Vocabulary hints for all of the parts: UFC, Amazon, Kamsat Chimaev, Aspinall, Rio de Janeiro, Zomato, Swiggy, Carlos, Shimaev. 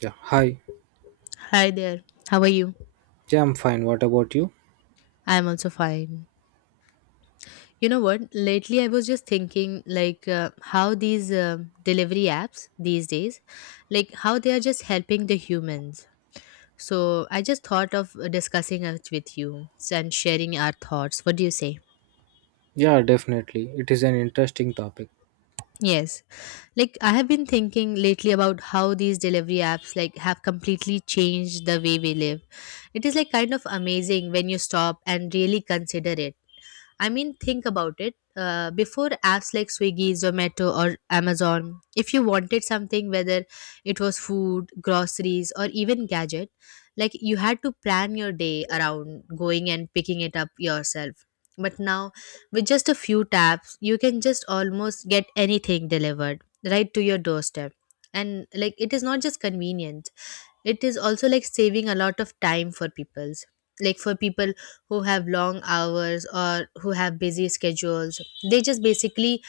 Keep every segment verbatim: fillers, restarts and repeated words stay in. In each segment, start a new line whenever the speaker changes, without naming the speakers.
Yeah, hi.
Hi there. How are you?
Yeah, I'm fine. What about you?
I'm also fine. You know what? Lately, I was just thinking, like, uh, how these uh, delivery apps these days, like, how they are just helping the humans. So, I just thought of uh, discussing it with you and sharing our thoughts. What do you say?
Yeah, definitely. It is an interesting topic.
Yes. Like, I have been thinking lately about how these delivery apps, like, have completely changed the way we live. It is, like, kind of amazing when you stop and really consider it. I mean, think about it. Uh, before apps like Swiggy, Zomato, or Amazon, if you wanted something, whether it was food, groceries, or even gadget, like you had to plan your day around going and picking it up yourself. But now, with just a few taps, you can just almost get anything delivered right to your doorstep. And like, it is not just convenience, it is also like saving a lot of time for people's like for people who have long hours or who have busy schedules. They just basically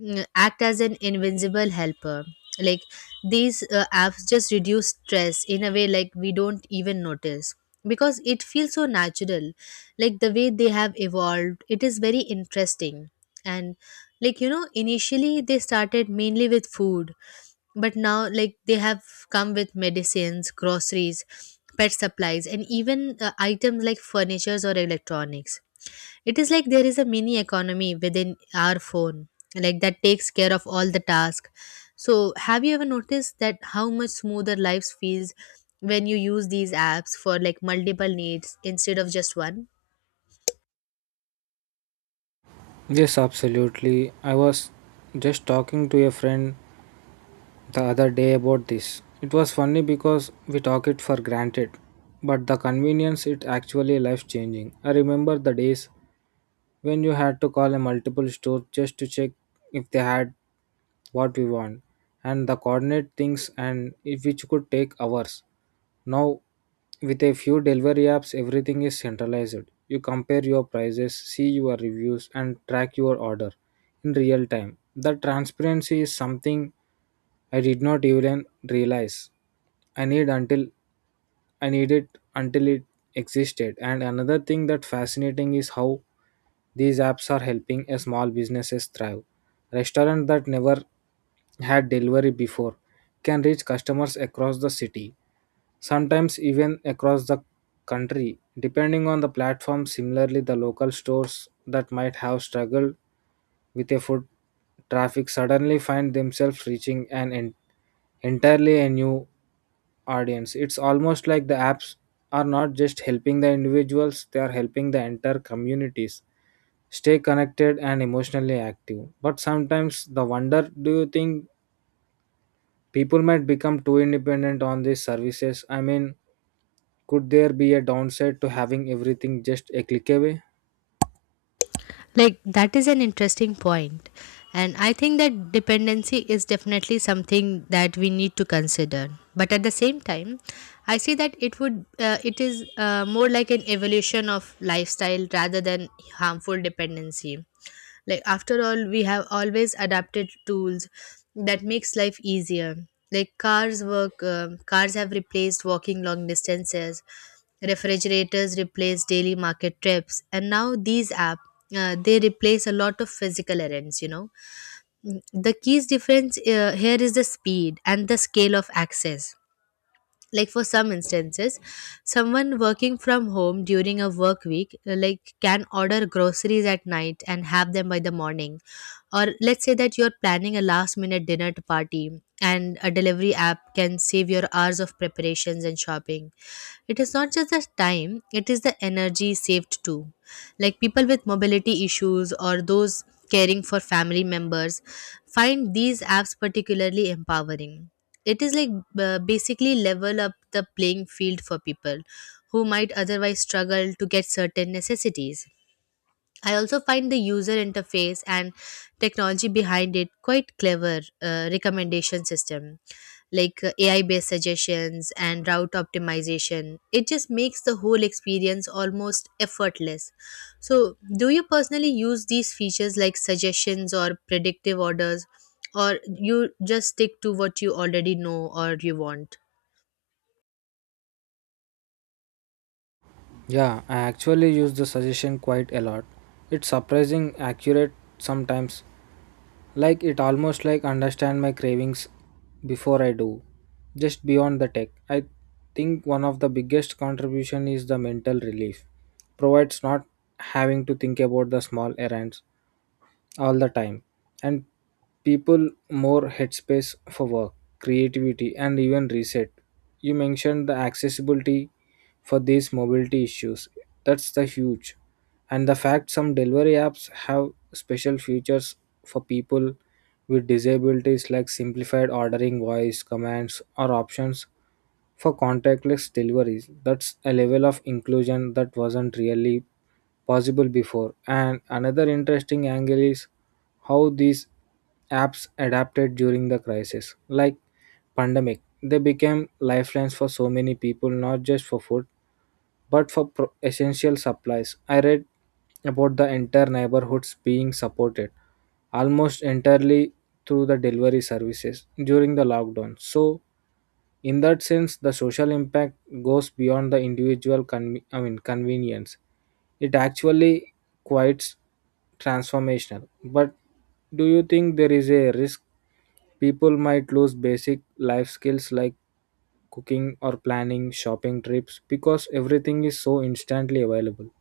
mm, act as an invincible helper. Like, these uh, apps just reduce stress in a way like we don't even notice because it feels so natural. Like the way they have evolved, it is very interesting. And like, you know, initially they started mainly with food, but now like they have come with medicines, groceries, pet supplies, and even uh, items like furnitures or electronics. It is like there is a mini economy within our phone, like that takes care of all the task. So have you ever noticed that how much smoother life feels when you use these apps for like multiple needs instead of just one?
Yes, absolutely. I was just talking to a friend the other day about this. It was funny because we talk it for granted, but the convenience it actually life changing. I remember the days when you had to call a multiple store just to check if they had what we want and the coordinate things and it, which could take hours. Now with a few delivery apps everything is centralized. You compare your prices, see your reviews and track your order in real time. The transparency is something I did not even realize I need until I needed until it existed. And another thing that fascinating is how these apps are helping a small businesses thrive. Restaurant that never had delivery before can reach customers across the city, sometimes even across the country, depending on the platform. Similarly, the local stores that might have struggled with a foot traffic suddenly find themselves reaching an en- entirely a new audience. It's almost like the apps are not just helping the individuals, they are helping the entire communities stay connected and emotionally active. But sometimes the wonder, do you think people might become too independent on these services. I mean, could there be a downside to having everything just a click away?
Like, that is an interesting point. And I think that dependency is definitely something that we need to consider. But at the same time, I see that it would uh, it is uh, more like an evolution of lifestyle rather than harmful dependency. Like, after all, we have always adapted tools that makes life easier. Like cars work um, cars have replaced walking long distances, refrigerators replace daily market trips, and now these app, uh, they replace a lot of physical errands, you know. Mm, the key's difference uh, here is the speed and the scale of access. Like for some instances, someone working from home during a work week, uh, like can order groceries at night and have them by the morning. Or let's say that you're planning a last minute dinner to party, and a delivery app can save your hours of preparations and shopping. It is not just the time, it is the energy saved too. Like people with mobility issues or those caring for family members find these apps particularly empowering. It is like, uh, basically level up the playing field for people who might otherwise struggle to get certain necessities. I also find the user interface and technology behind it quite clever. Uh, recommendation system like, uh, A I based suggestions and route optimization. It just makes the whole experience almost effortless. So, do you personally use these features like suggestions or predictive orders, or you just stick to what you already know or you want?
Yeah, I actually use the suggestion quite a lot. It's surprising accurate sometimes. Like it almost like understand my cravings before I do. Just beyond the tech. I think one of the biggest contribution is the mental relief. Provides not having to think about the small errands all the time, and people more headspace for work, creativity and even reset. You mentioned the accessibility for these mobility issues, that's the huge, and the fact some delivery apps have special features for people with disabilities like simplified ordering, voice commands, or options for contactless deliveries. That's a level of inclusion that wasn't really possible before. And another interesting angle is how these apps adapted during the crisis, like pandemic. They became lifelines for so many people, not just for food, but for pro- essential supplies. I read about the entire neighborhoods being supported almost entirely through the delivery services during the lockdown. So in that sense, the social impact goes beyond the individual con- I mean, convenience. It actually quite transformational. But do you think there is a risk people might lose basic life skills like cooking or planning shopping trips because everything is so instantly available?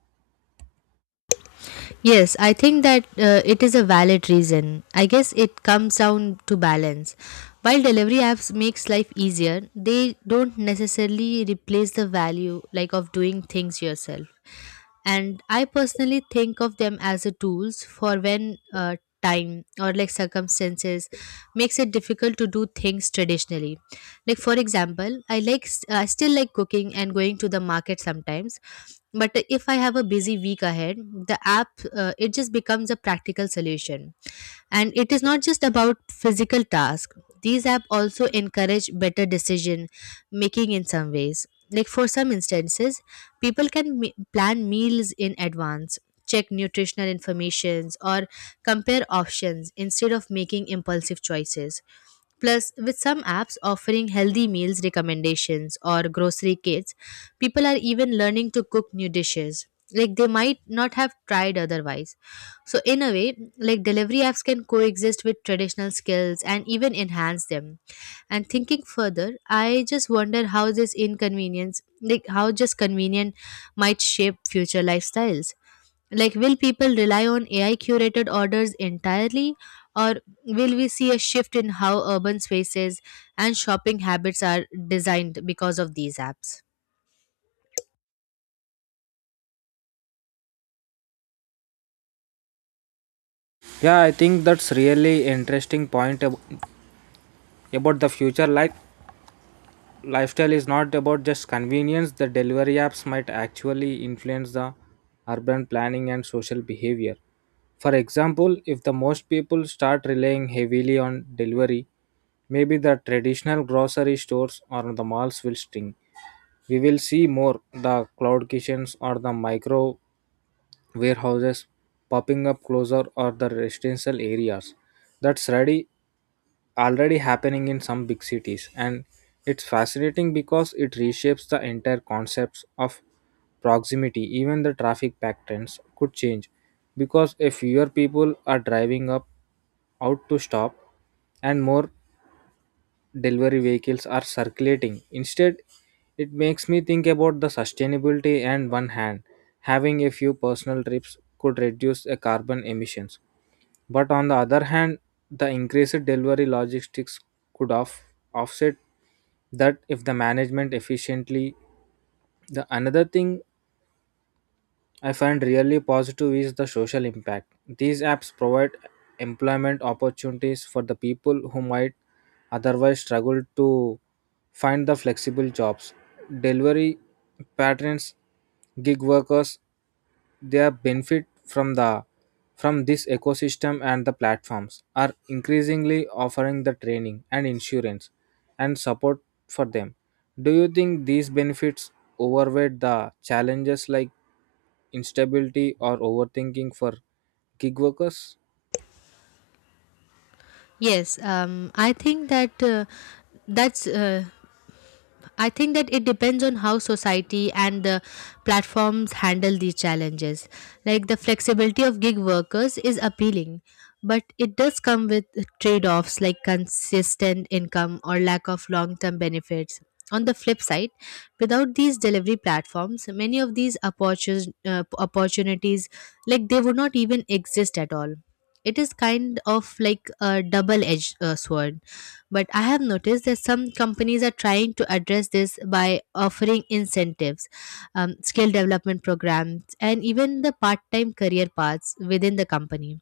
Yes, I think that uh, it is a valid reason. I guess it comes down to balance. While delivery apps makes life easier, they don't necessarily replace the value like of doing things yourself. And I personally think of them as a tools for when uh, time or like circumstances makes it difficult to do things traditionally. Like for example, I like I still like cooking and going to the market sometimes, but if I have a busy week ahead, the app, uh, it just becomes a practical solution. And it is not just about physical tasks, these apps also encourage better decision making in some ways. Like for some instances, people can me- plan meals in advance, check nutritional informations, or compare options instead of making impulsive choices. Plus, with some apps offering healthy meals recommendations or grocery kits, people are even learning to cook new dishes. Like they might not have tried otherwise. So, in a way, like delivery apps can coexist with traditional skills and even enhance them. And thinking further, I just wonder how this inconvenience, like how just convenient might shape future lifestyles. Like, will people rely on A I curated orders entirely, or will we see a shift in how urban spaces and shopping habits are designed because of these apps?
Yeah, I think that's really interesting point ab- about the future. Like lifestyle is not about just convenience, the delivery apps might actually influence the urban planning and social behavior. For example, if the most people start relying heavily on delivery, maybe the traditional grocery stores or the malls will sting. We will see more the cloud kitchens or the micro warehouses popping up closer or the residential areas. That's ready already happening in some big cities, and it's fascinating because it reshapes the entire concepts of proximity. Even the traffic patterns could change, because if fewer people are driving up out to stop and more delivery vehicles are circulating. Instead, it makes me think about the sustainability, and one hand having a few personal trips could reduce a carbon emissions. But on the other hand, the increased delivery logistics could off- offset that if the management efficiently. The another thing I find really positive is the social impact. These apps provide employment opportunities for the people who might otherwise struggle to find the flexible jobs. Delivery patrons, gig workers, they are benefit from the from this ecosystem, and the platforms are increasingly offering the training and insurance and support for them. Do you think these benefits overweigh the challenges like instability or overthinking for gig workers?
Yes, um, I think that uh, that's uh, I think that it depends on how society and the platforms handle these challenges. Like the flexibility of gig workers is appealing, but it does come with trade offs like consistent income or lack of long term benefits. On the flip side, without these delivery platforms, many of these opportun- uh, opportunities, like they would not even exist at all. It is kind of like a double edged uh, sword. But I have noticed that some companies are trying to address this by offering incentives, um, skill development programs, and even the part time career paths within the company.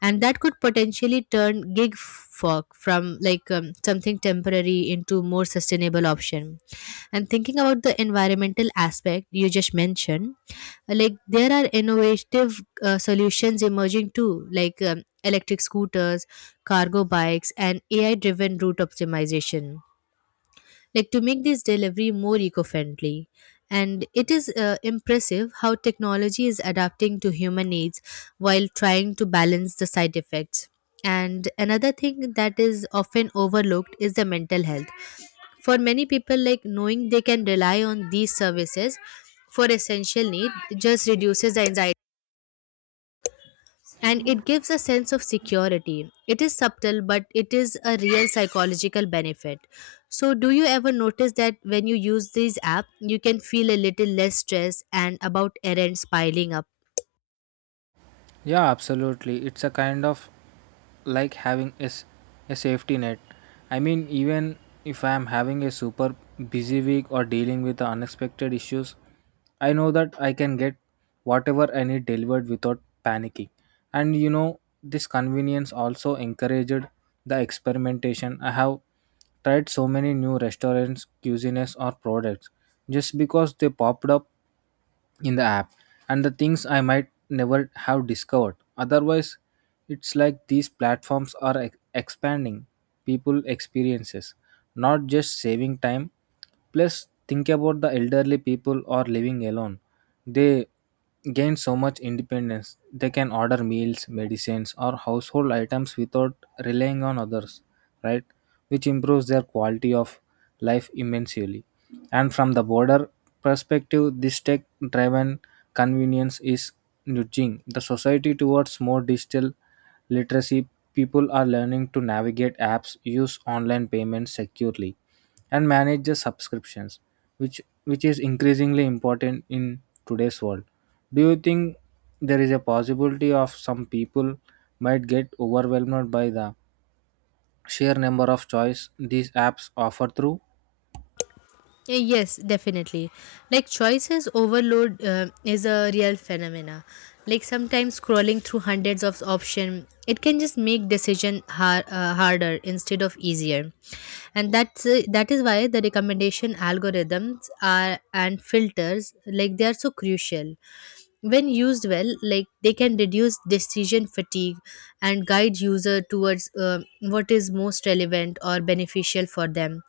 And that could potentially turn gig work from like um, something temporary into more sustainable option. And thinking about the environmental aspect you just mentioned, like there are innovative uh, solutions emerging too, like um, electric scooters, cargo bikes, and AI driven route optimization, like to make this delivery more eco-friendly. And it is uh, impressive how technology is adapting to human needs while trying to balance the side effects. And another thing that is often overlooked is the mental health. For many people, like knowing they can rely on these services for essential need just reduces the anxiety, and it gives a sense of security. It is subtle, but it is a real psychological benefit. So, do you ever notice that when you use these app, you can feel a little less stress and about errands piling up?
Yeah, absolutely. It's a kind of like having a, s- a safety net. I mean, even if I am having a super busy week or dealing with the unexpected issues, I know that I can get whatever I need delivered without panicking. And you know, this convenience also encouraged the experimentation. I have tried so many new restaurants, cuisines, or products just because they popped up in the app, and the things I might never have discovered. Otherwise, it's like these platforms are ex- expanding people experiences, not just saving time. Plus, think about the elderly people or living alone. They gain so much independence. They can order meals, medicines, or household items without relying on others, right? Which improves their quality of life immensely. And from the border perspective, this tech driven convenience is nudging the society towards more digital literacy. People are learning to navigate apps, use online payments securely, and manage their subscriptions, which, which is increasingly important in today's world. Do you think there is a possibility of some people might get overwhelmed by the sheer number of choice these apps offer through?
Eh, Yes, definitely. Like choices overload uh, is a real phenomena. Like sometimes scrolling through hundreds of options, it can just make decision har- uh, harder instead of easier. And that's uh, that is why the recommendation algorithms are and filters, like they are so crucial. When used well, like they can reduce decision fatigue and guide user towards uh, what is most relevant or beneficial for them.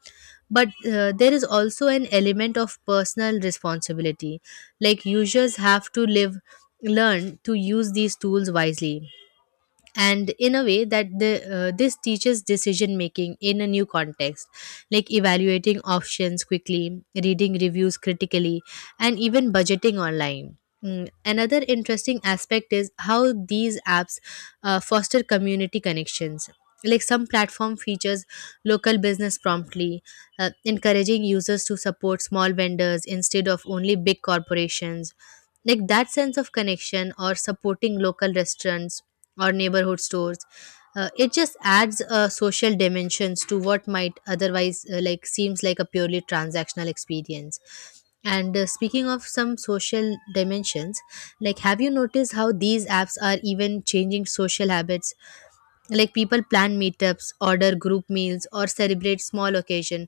But uh, there is also an element of personal responsibility. Like users have to live learn to use these tools wisely, and in a way that the uh, this teaches decision making in a new context. Like evaluating options quickly, reading reviews critically, and even budgeting online. Mm, Another interesting aspect is how these apps uh, foster community connections. Like some platform features local business promptly, uh, encouraging users to support small vendors instead of only big corporations. Like that sense of connection or supporting local restaurants or neighborhood stores, uh, it just adds uh, social dimensions to what might otherwise uh, like seems like a purely transactional experience. And uh, speaking of some social dimensions, like have you noticed how these apps are even changing social habits? Like people plan meetups, order group meals, or celebrate small occasion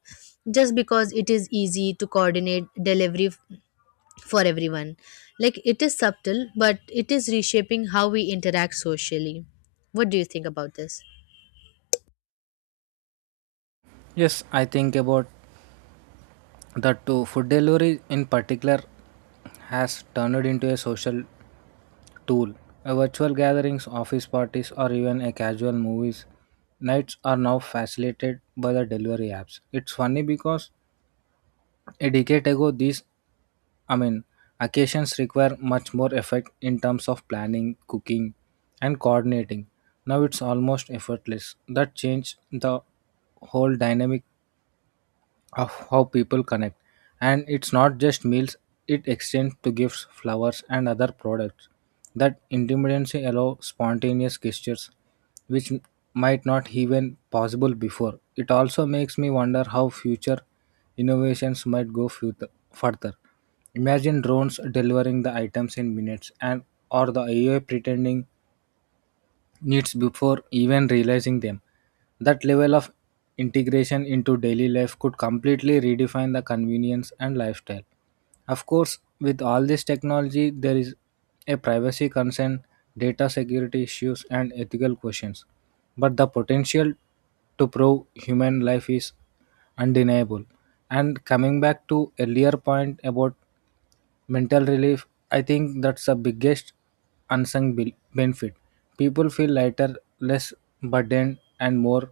just because it is easy to coordinate delivery f- for everyone. Like it is subtle, but it is reshaping how we interact socially. What do you think about this?
Yes, I think about the to food delivery in particular has turned into a social tool. A virtual gatherings, office parties, or even a casual movies nights are now facilitated by the delivery apps. It's funny because a decade ago, these I mean, occasions require much more effort in terms of planning, cooking, and coordinating. Now it's almost effortless. That changed the whole dynamic of how people connect, and it's not just meals, it extends to gifts, flowers and other products. That intimacy allows spontaneous gestures, which m- might not even possible before. It also makes me wonder how future innovations might go fut- further. Imagine drones delivering the items in minutes, and or the AI pretending needs before even realizing them. That level of integration into daily life could completely redefine the convenience and lifestyle. Of course, with all this technology, there is a privacy concern, data security issues, and ethical questions. But the potential to prove human life is undeniable. And coming back to earlier point about mental relief, I think that's the biggest unsung be- benefit. People feel lighter, less burdened and more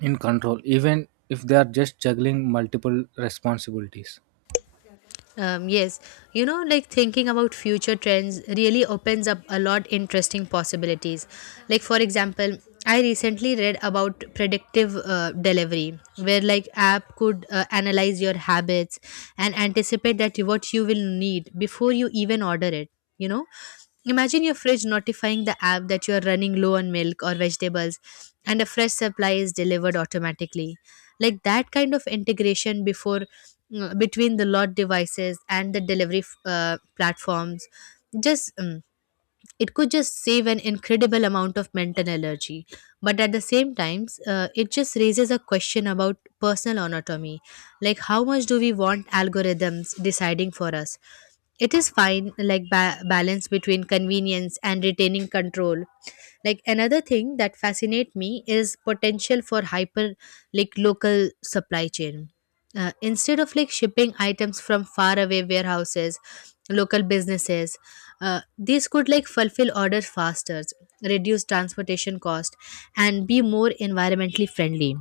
in control, even if they are just juggling multiple responsibilities.
Um, yes, you know, like thinking about future trends really opens up a lot interesting possibilities. Like for example, I recently read about predictive uh, delivery, where like app could uh, analyze your habits and anticipate that what you will need before you even order it, you know. Imagine your fridge notifying the app that you are running low on milk or vegetables, and a fresh supply is delivered automatically. Like that kind of integration before mm, between the lot devices and the delivery uh, platforms, just um, it could just save an incredible amount of mental energy. But at the same time, uh, it just raises a question about personal autonomy. Like how much do we want algorithms deciding for us? It is fine, like ba- balance between convenience and retaining control. Like another thing that fascinate me is potential for hyper like local supply chain. Uh, instead of like shipping items from faraway warehouses, local businesses, uh, these could like fulfill orders faster, reduce transportation cost, and be more environmentally friendly.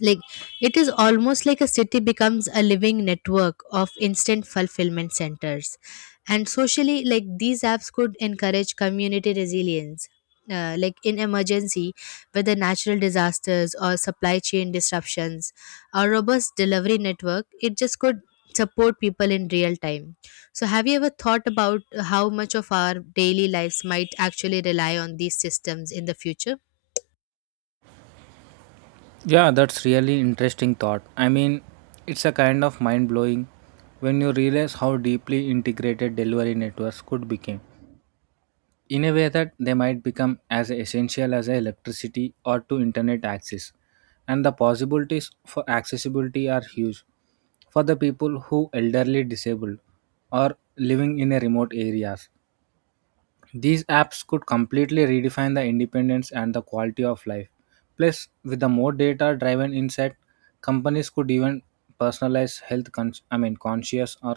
Like it is almost like a city becomes a living network of instant fulfillment centers. And socially, like these apps could encourage community resilience, uh, like in emergency, whether natural disasters or supply chain disruptions, a robust delivery network, it just could support people in real time. So have you ever thought about how much of our daily lives might actually rely on these systems in the future?
Yeah, that's really interesting thought, I mean, it's a kind of mind blowing when you realize how deeply integrated delivery networks could become, in a way that they might become as essential as electricity or to internet access. And the possibilities for accessibility are huge. For the people who elderly, disabled or living in a remote areas, these apps could completely redefine the independence and the quality of life. Plus, with the more data driven insight, companies could even personalize health con- I mean, conscious or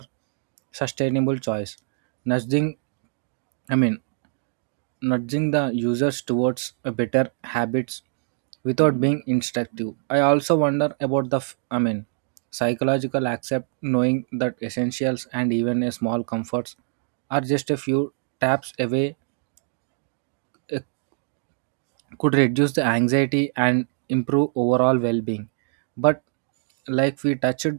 sustainable choice. Nudging, I mean, nudging the users towards a better habits without being instructive. I also wonder about the f- I mean, psychological accept, knowing that essentials and even a small comforts are just a few taps away, could reduce the anxiety and improve overall well-being. But like we touched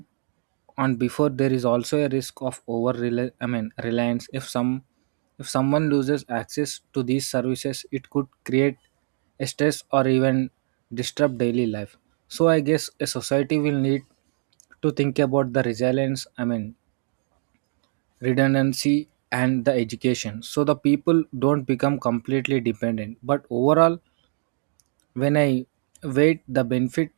on before, there is also a risk of over reli- I mean, reliance. If some if someone loses access to these services, it could create a stress or even disrupt daily life. So I guess a society will need to think about the resilience, I mean, redundancy and the education, so the people don't become completely dependent. But overall, when I weighed the benefit,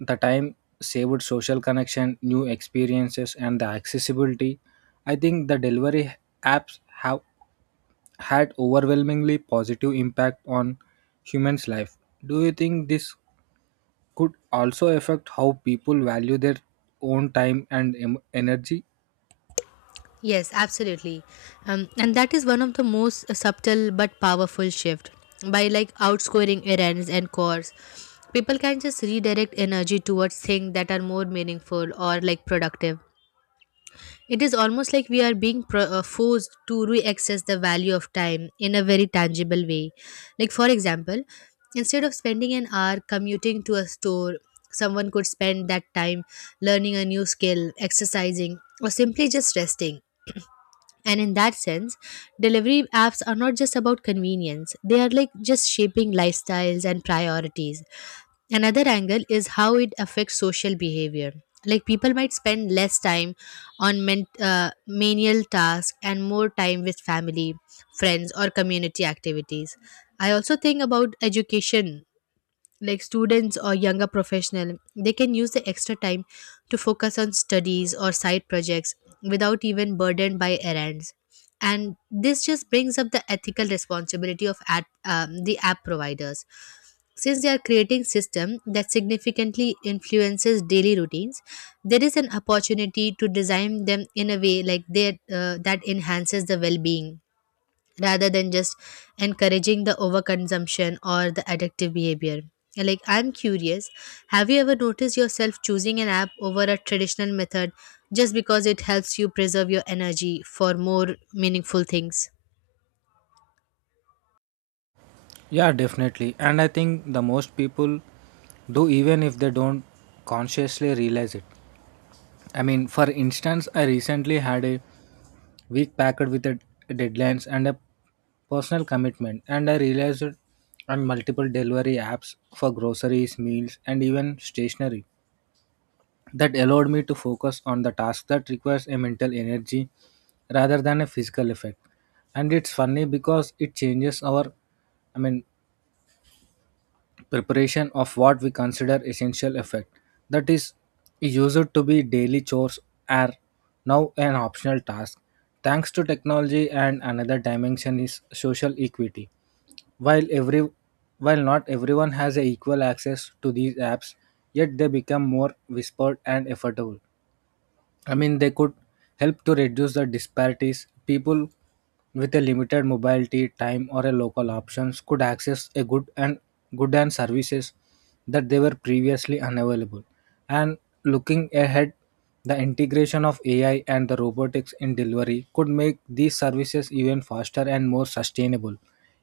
the time saved, social connection, new experiences, and the accessibility, I think the delivery apps have had overwhelmingly positive impact on humans' life. Do you think this could also affect how people value their own time and em- energy?
Yes, absolutely. Um, and that is one of the most subtle but powerful shift. By like outscoring errands and chores, people can just redirect energy towards things that are more meaningful or like productive. It is almost like we are being pro- uh, forced to re-access the value of time in a very tangible way. Like for example, instead of spending an hour commuting to a store, someone could spend that time learning a new skill, exercising, or simply just resting, and in that sense, delivery apps are not just about convenience, they are like just shaping lifestyles and priorities. Another angle is how it affects social behavior. Like people might spend less time on men- uh, menial tasks and more time with family, friends, or community activities. I also think about education, like students or younger professional, they can use the extra time to focus on studies or side projects without even burdened by errands, and this just brings up the ethical responsibility of app, um, the app providers, since they are creating system that significantly influences daily routines. There is an opportunity to design them in a way like they uh, that enhances the well-being rather than just encouraging the overconsumption or the addictive behavior. Like, I'm curious, have you ever noticed yourself choosing an app over a traditional method just because it helps you preserve your energy for more meaningful things?
Yeah, definitely. And I think the most people do, even if they don't consciously realize it. I mean, for instance, I recently had a week packed with a deadlines and a personal commitment, and I realized on multiple delivery apps for groceries, meals and even stationery. That allowed me to focus on the task that requires a mental energy rather than a physical effect. And it's funny because it changes our, I mean, preparation of what we consider essential effect. That is used to be daily chores are now an optional task, thanks to technology. And another dimension is social equity. While every while not everyone has a equal access to these apps yet, they become more whispered and affordable. I mean, they could help to reduce the disparities. People with a limited mobility, time, or a local options could access a good and good and services that they were previously unavailable. And looking ahead, the integration of A I and the robotics in delivery could make these services even faster and more sustainable.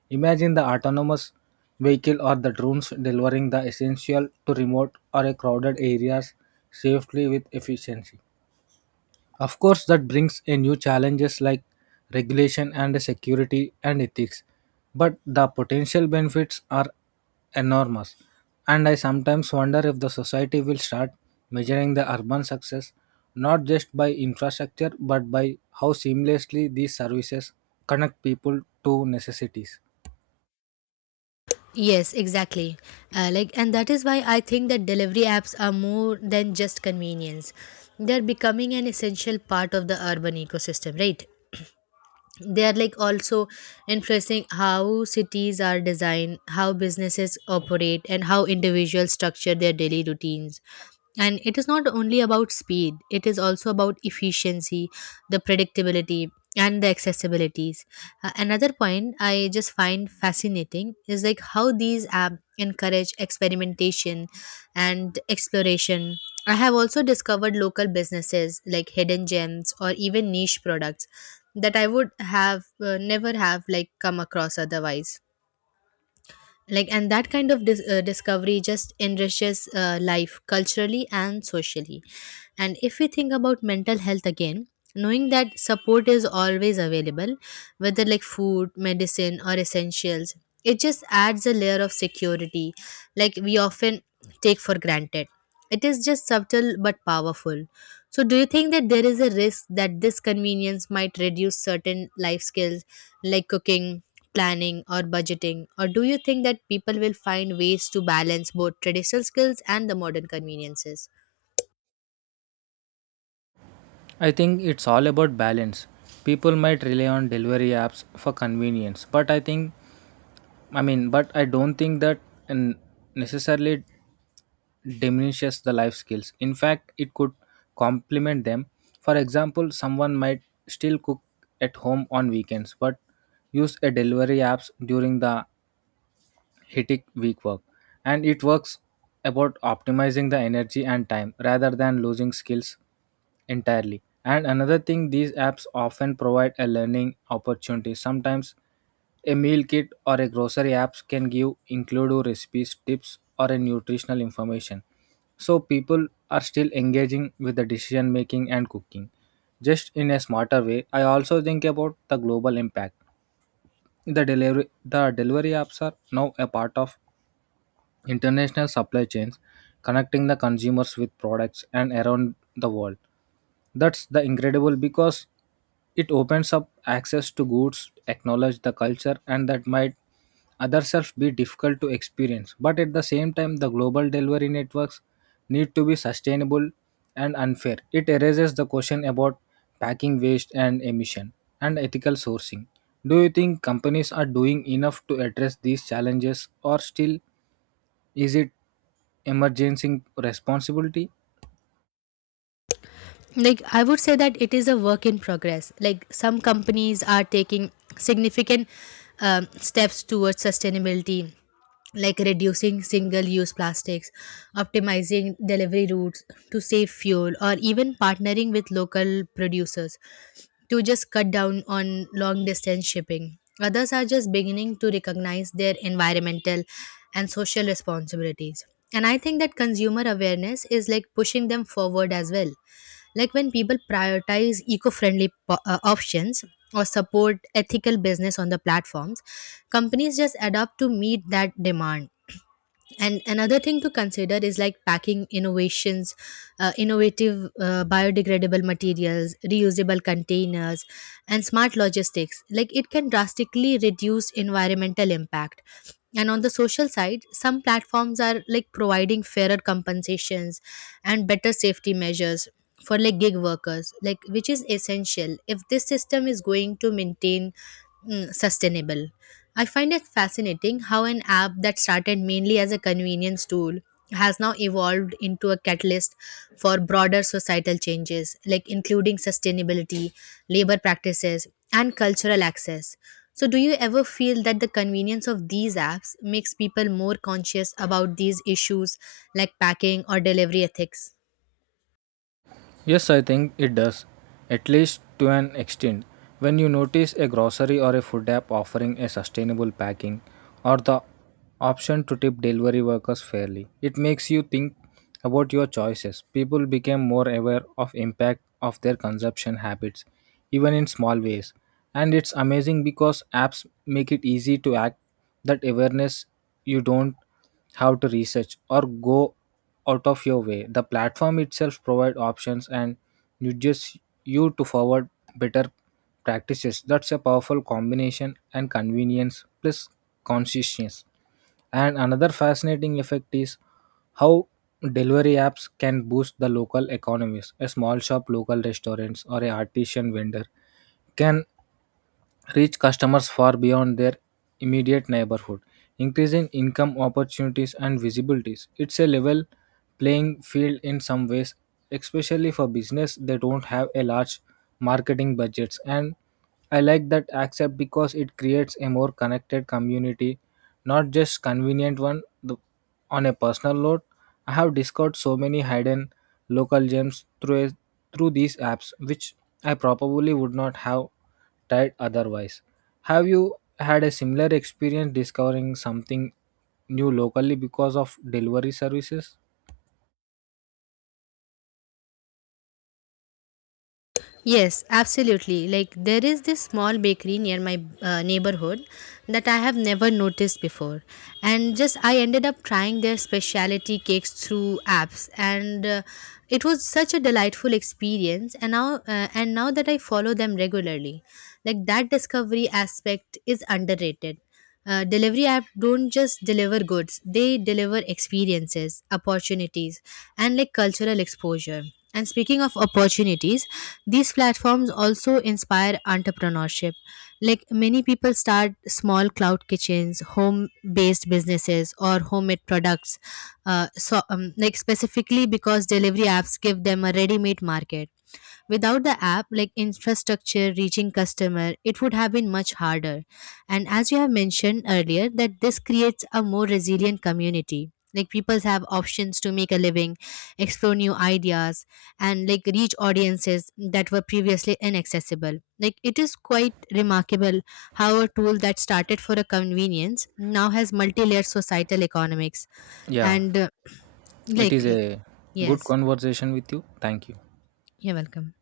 Imagine the autonomous vehicle or the drones delivering the essential to remote or a crowded areas, safely with efficiency. Of course, that brings a new challenges like regulation and security and ethics, but the potential benefits are enormous. And I sometimes wonder if the society will start measuring the urban success not just by infrastructure, but by how seamlessly these services connect people to necessities.
Yes, exactly. Uh, like, and that is why I think that delivery apps are more than just convenience. They're becoming an essential part of the urban ecosystem, right? They are like also influencing how cities are designed, how businesses operate, and how individuals structure their daily routines, and it is not only about speed, it is also about efficiency, the predictability, and the accessibilities. Uh, another point I just find fascinating is like how these apps encourage experimentation and exploration. I have also discovered local businesses, like hidden gems or even niche products, that I would have uh, never have like come across otherwise. Like, and that kind of dis- uh, discovery just enriches uh, life culturally and socially. And if we think about mental health again, knowing that support is always available, whether like food, medicine, or essentials, it just adds a layer of security like we often take for granted. It is just subtle but powerful. So do you think that there is a risk that this convenience might reduce certain life skills like cooking, planning, or budgeting? Or do you think that people will find ways to balance both traditional skills and the modern conveniences?
I think it's all about balance. People might rely on delivery apps for convenience, but I think, I mean, but I don't think that and necessarily diminishes the life skills. In fact, it could complement them. For example, someone might still cook at home on weekends but use a delivery apps during the hectic weak work. And it works about optimizing the energy and time rather than losing skills entirely. And another thing, these apps often provide a learning opportunity. Sometimes a meal kit or a grocery apps can give include recipes, tips or a nutritional information. So people are still engaging with the decision making and cooking, just in a smarter way. I also think about the global impact. The delivery the delivery apps are now a part of international supply chains, connecting the consumers with products and around the world. That's the incredible because it opens up access to goods, acknowledge the culture, and that might others be difficult to experience. But at the same time, the global delivery networks need to be sustainable and unfair. It raises the question about packing waste and emission and ethical sourcing. Do you think companies are doing enough to address these challenges, or still is it emergency responsibility?
Like, I would say that it is a work in progress. Like some companies are taking significant um, steps towards sustainability, like reducing single use plastics, optimizing delivery routes to save fuel, or even partnering with local producers to just cut down on long distance shipping. Others are just beginning to recognize their environmental and social responsibilities, and I think that consumer awareness is like pushing them forward as well. Like when people prioritize eco friendly po- uh, options, or support ethical business on the platforms, companies just adapt to meet that demand. And another thing to consider is like packing innovations, uh, innovative uh, biodegradable materials, reusable containers, and smart logistics, like it can drastically reduce environmental impact. And on the social side, some platforms are like providing fairer compensations and better safety measures for like gig workers, like which is essential if this system is going to maintain mm, sustainable. I find it fascinating how an app that started mainly as a convenience tool has now evolved into a catalyst for broader societal changes, like including sustainability, labor practices, and cultural access. So, do you ever feel that the convenience of these apps makes people more conscious about these issues like packing or delivery ethics?
Yes, I think it does, at least to an extent. When you notice a grocery or a food app offering a sustainable packing, or the option to tip delivery workers fairly, it makes you think about your choices. People became more aware of impact of their consumption habits, even in small ways. And it's amazing because apps make it easy to act that awareness. You don't how to research or go out of your way. The platform itself provides options and nudges you to forward better practices. That's a powerful combination, and convenience plus consciousness. And another fascinating effect is how delivery apps can boost the local economies. A small shop, local restaurants, or a artisan vendor can reach customers far beyond their immediate neighborhood, increasing income opportunities and visibilities. It's a level playing field in some ways, especially for business they don't have a large marketing budgets. And I like that accept because it creates a more connected community, not just convenient one. The, on a personal note, I have discovered so many hidden local gems through a, through these apps, which I probably would not have tired otherwise. Have you had a similar experience discovering something new locally because of delivery services?
Yes, absolutely. Like there is this small bakery near my uh, neighborhood that I have never noticed before. And just I ended up trying their specialty cakes through apps, and uh, it was such a delightful experience, and now uh, and now that I follow them regularly. Like that discovery aspect is underrated. Uh, delivery app don't just deliver goods, they deliver experiences, opportunities, and like cultural exposure. And speaking of opportunities, these platforms also inspire entrepreneurship. Like many people start small cloud kitchens, home based businesses, or homemade products, uh, so, um, like specifically because delivery apps give them a ready made market. Without the app, like infrastructure reaching customer, it would have been much harder. And as you have mentioned earlier, that this creates a more resilient community. Like people have options to make a living, explore new ideas, and like reach audiences that were previously inaccessible. Like it is quite remarkable how a tool that started for a convenience now has multi-layered societal economics.
Yeah,
And uh,
it
like
is
uh,
a good
yes,
conversation with you. Thank you.
you're welcome.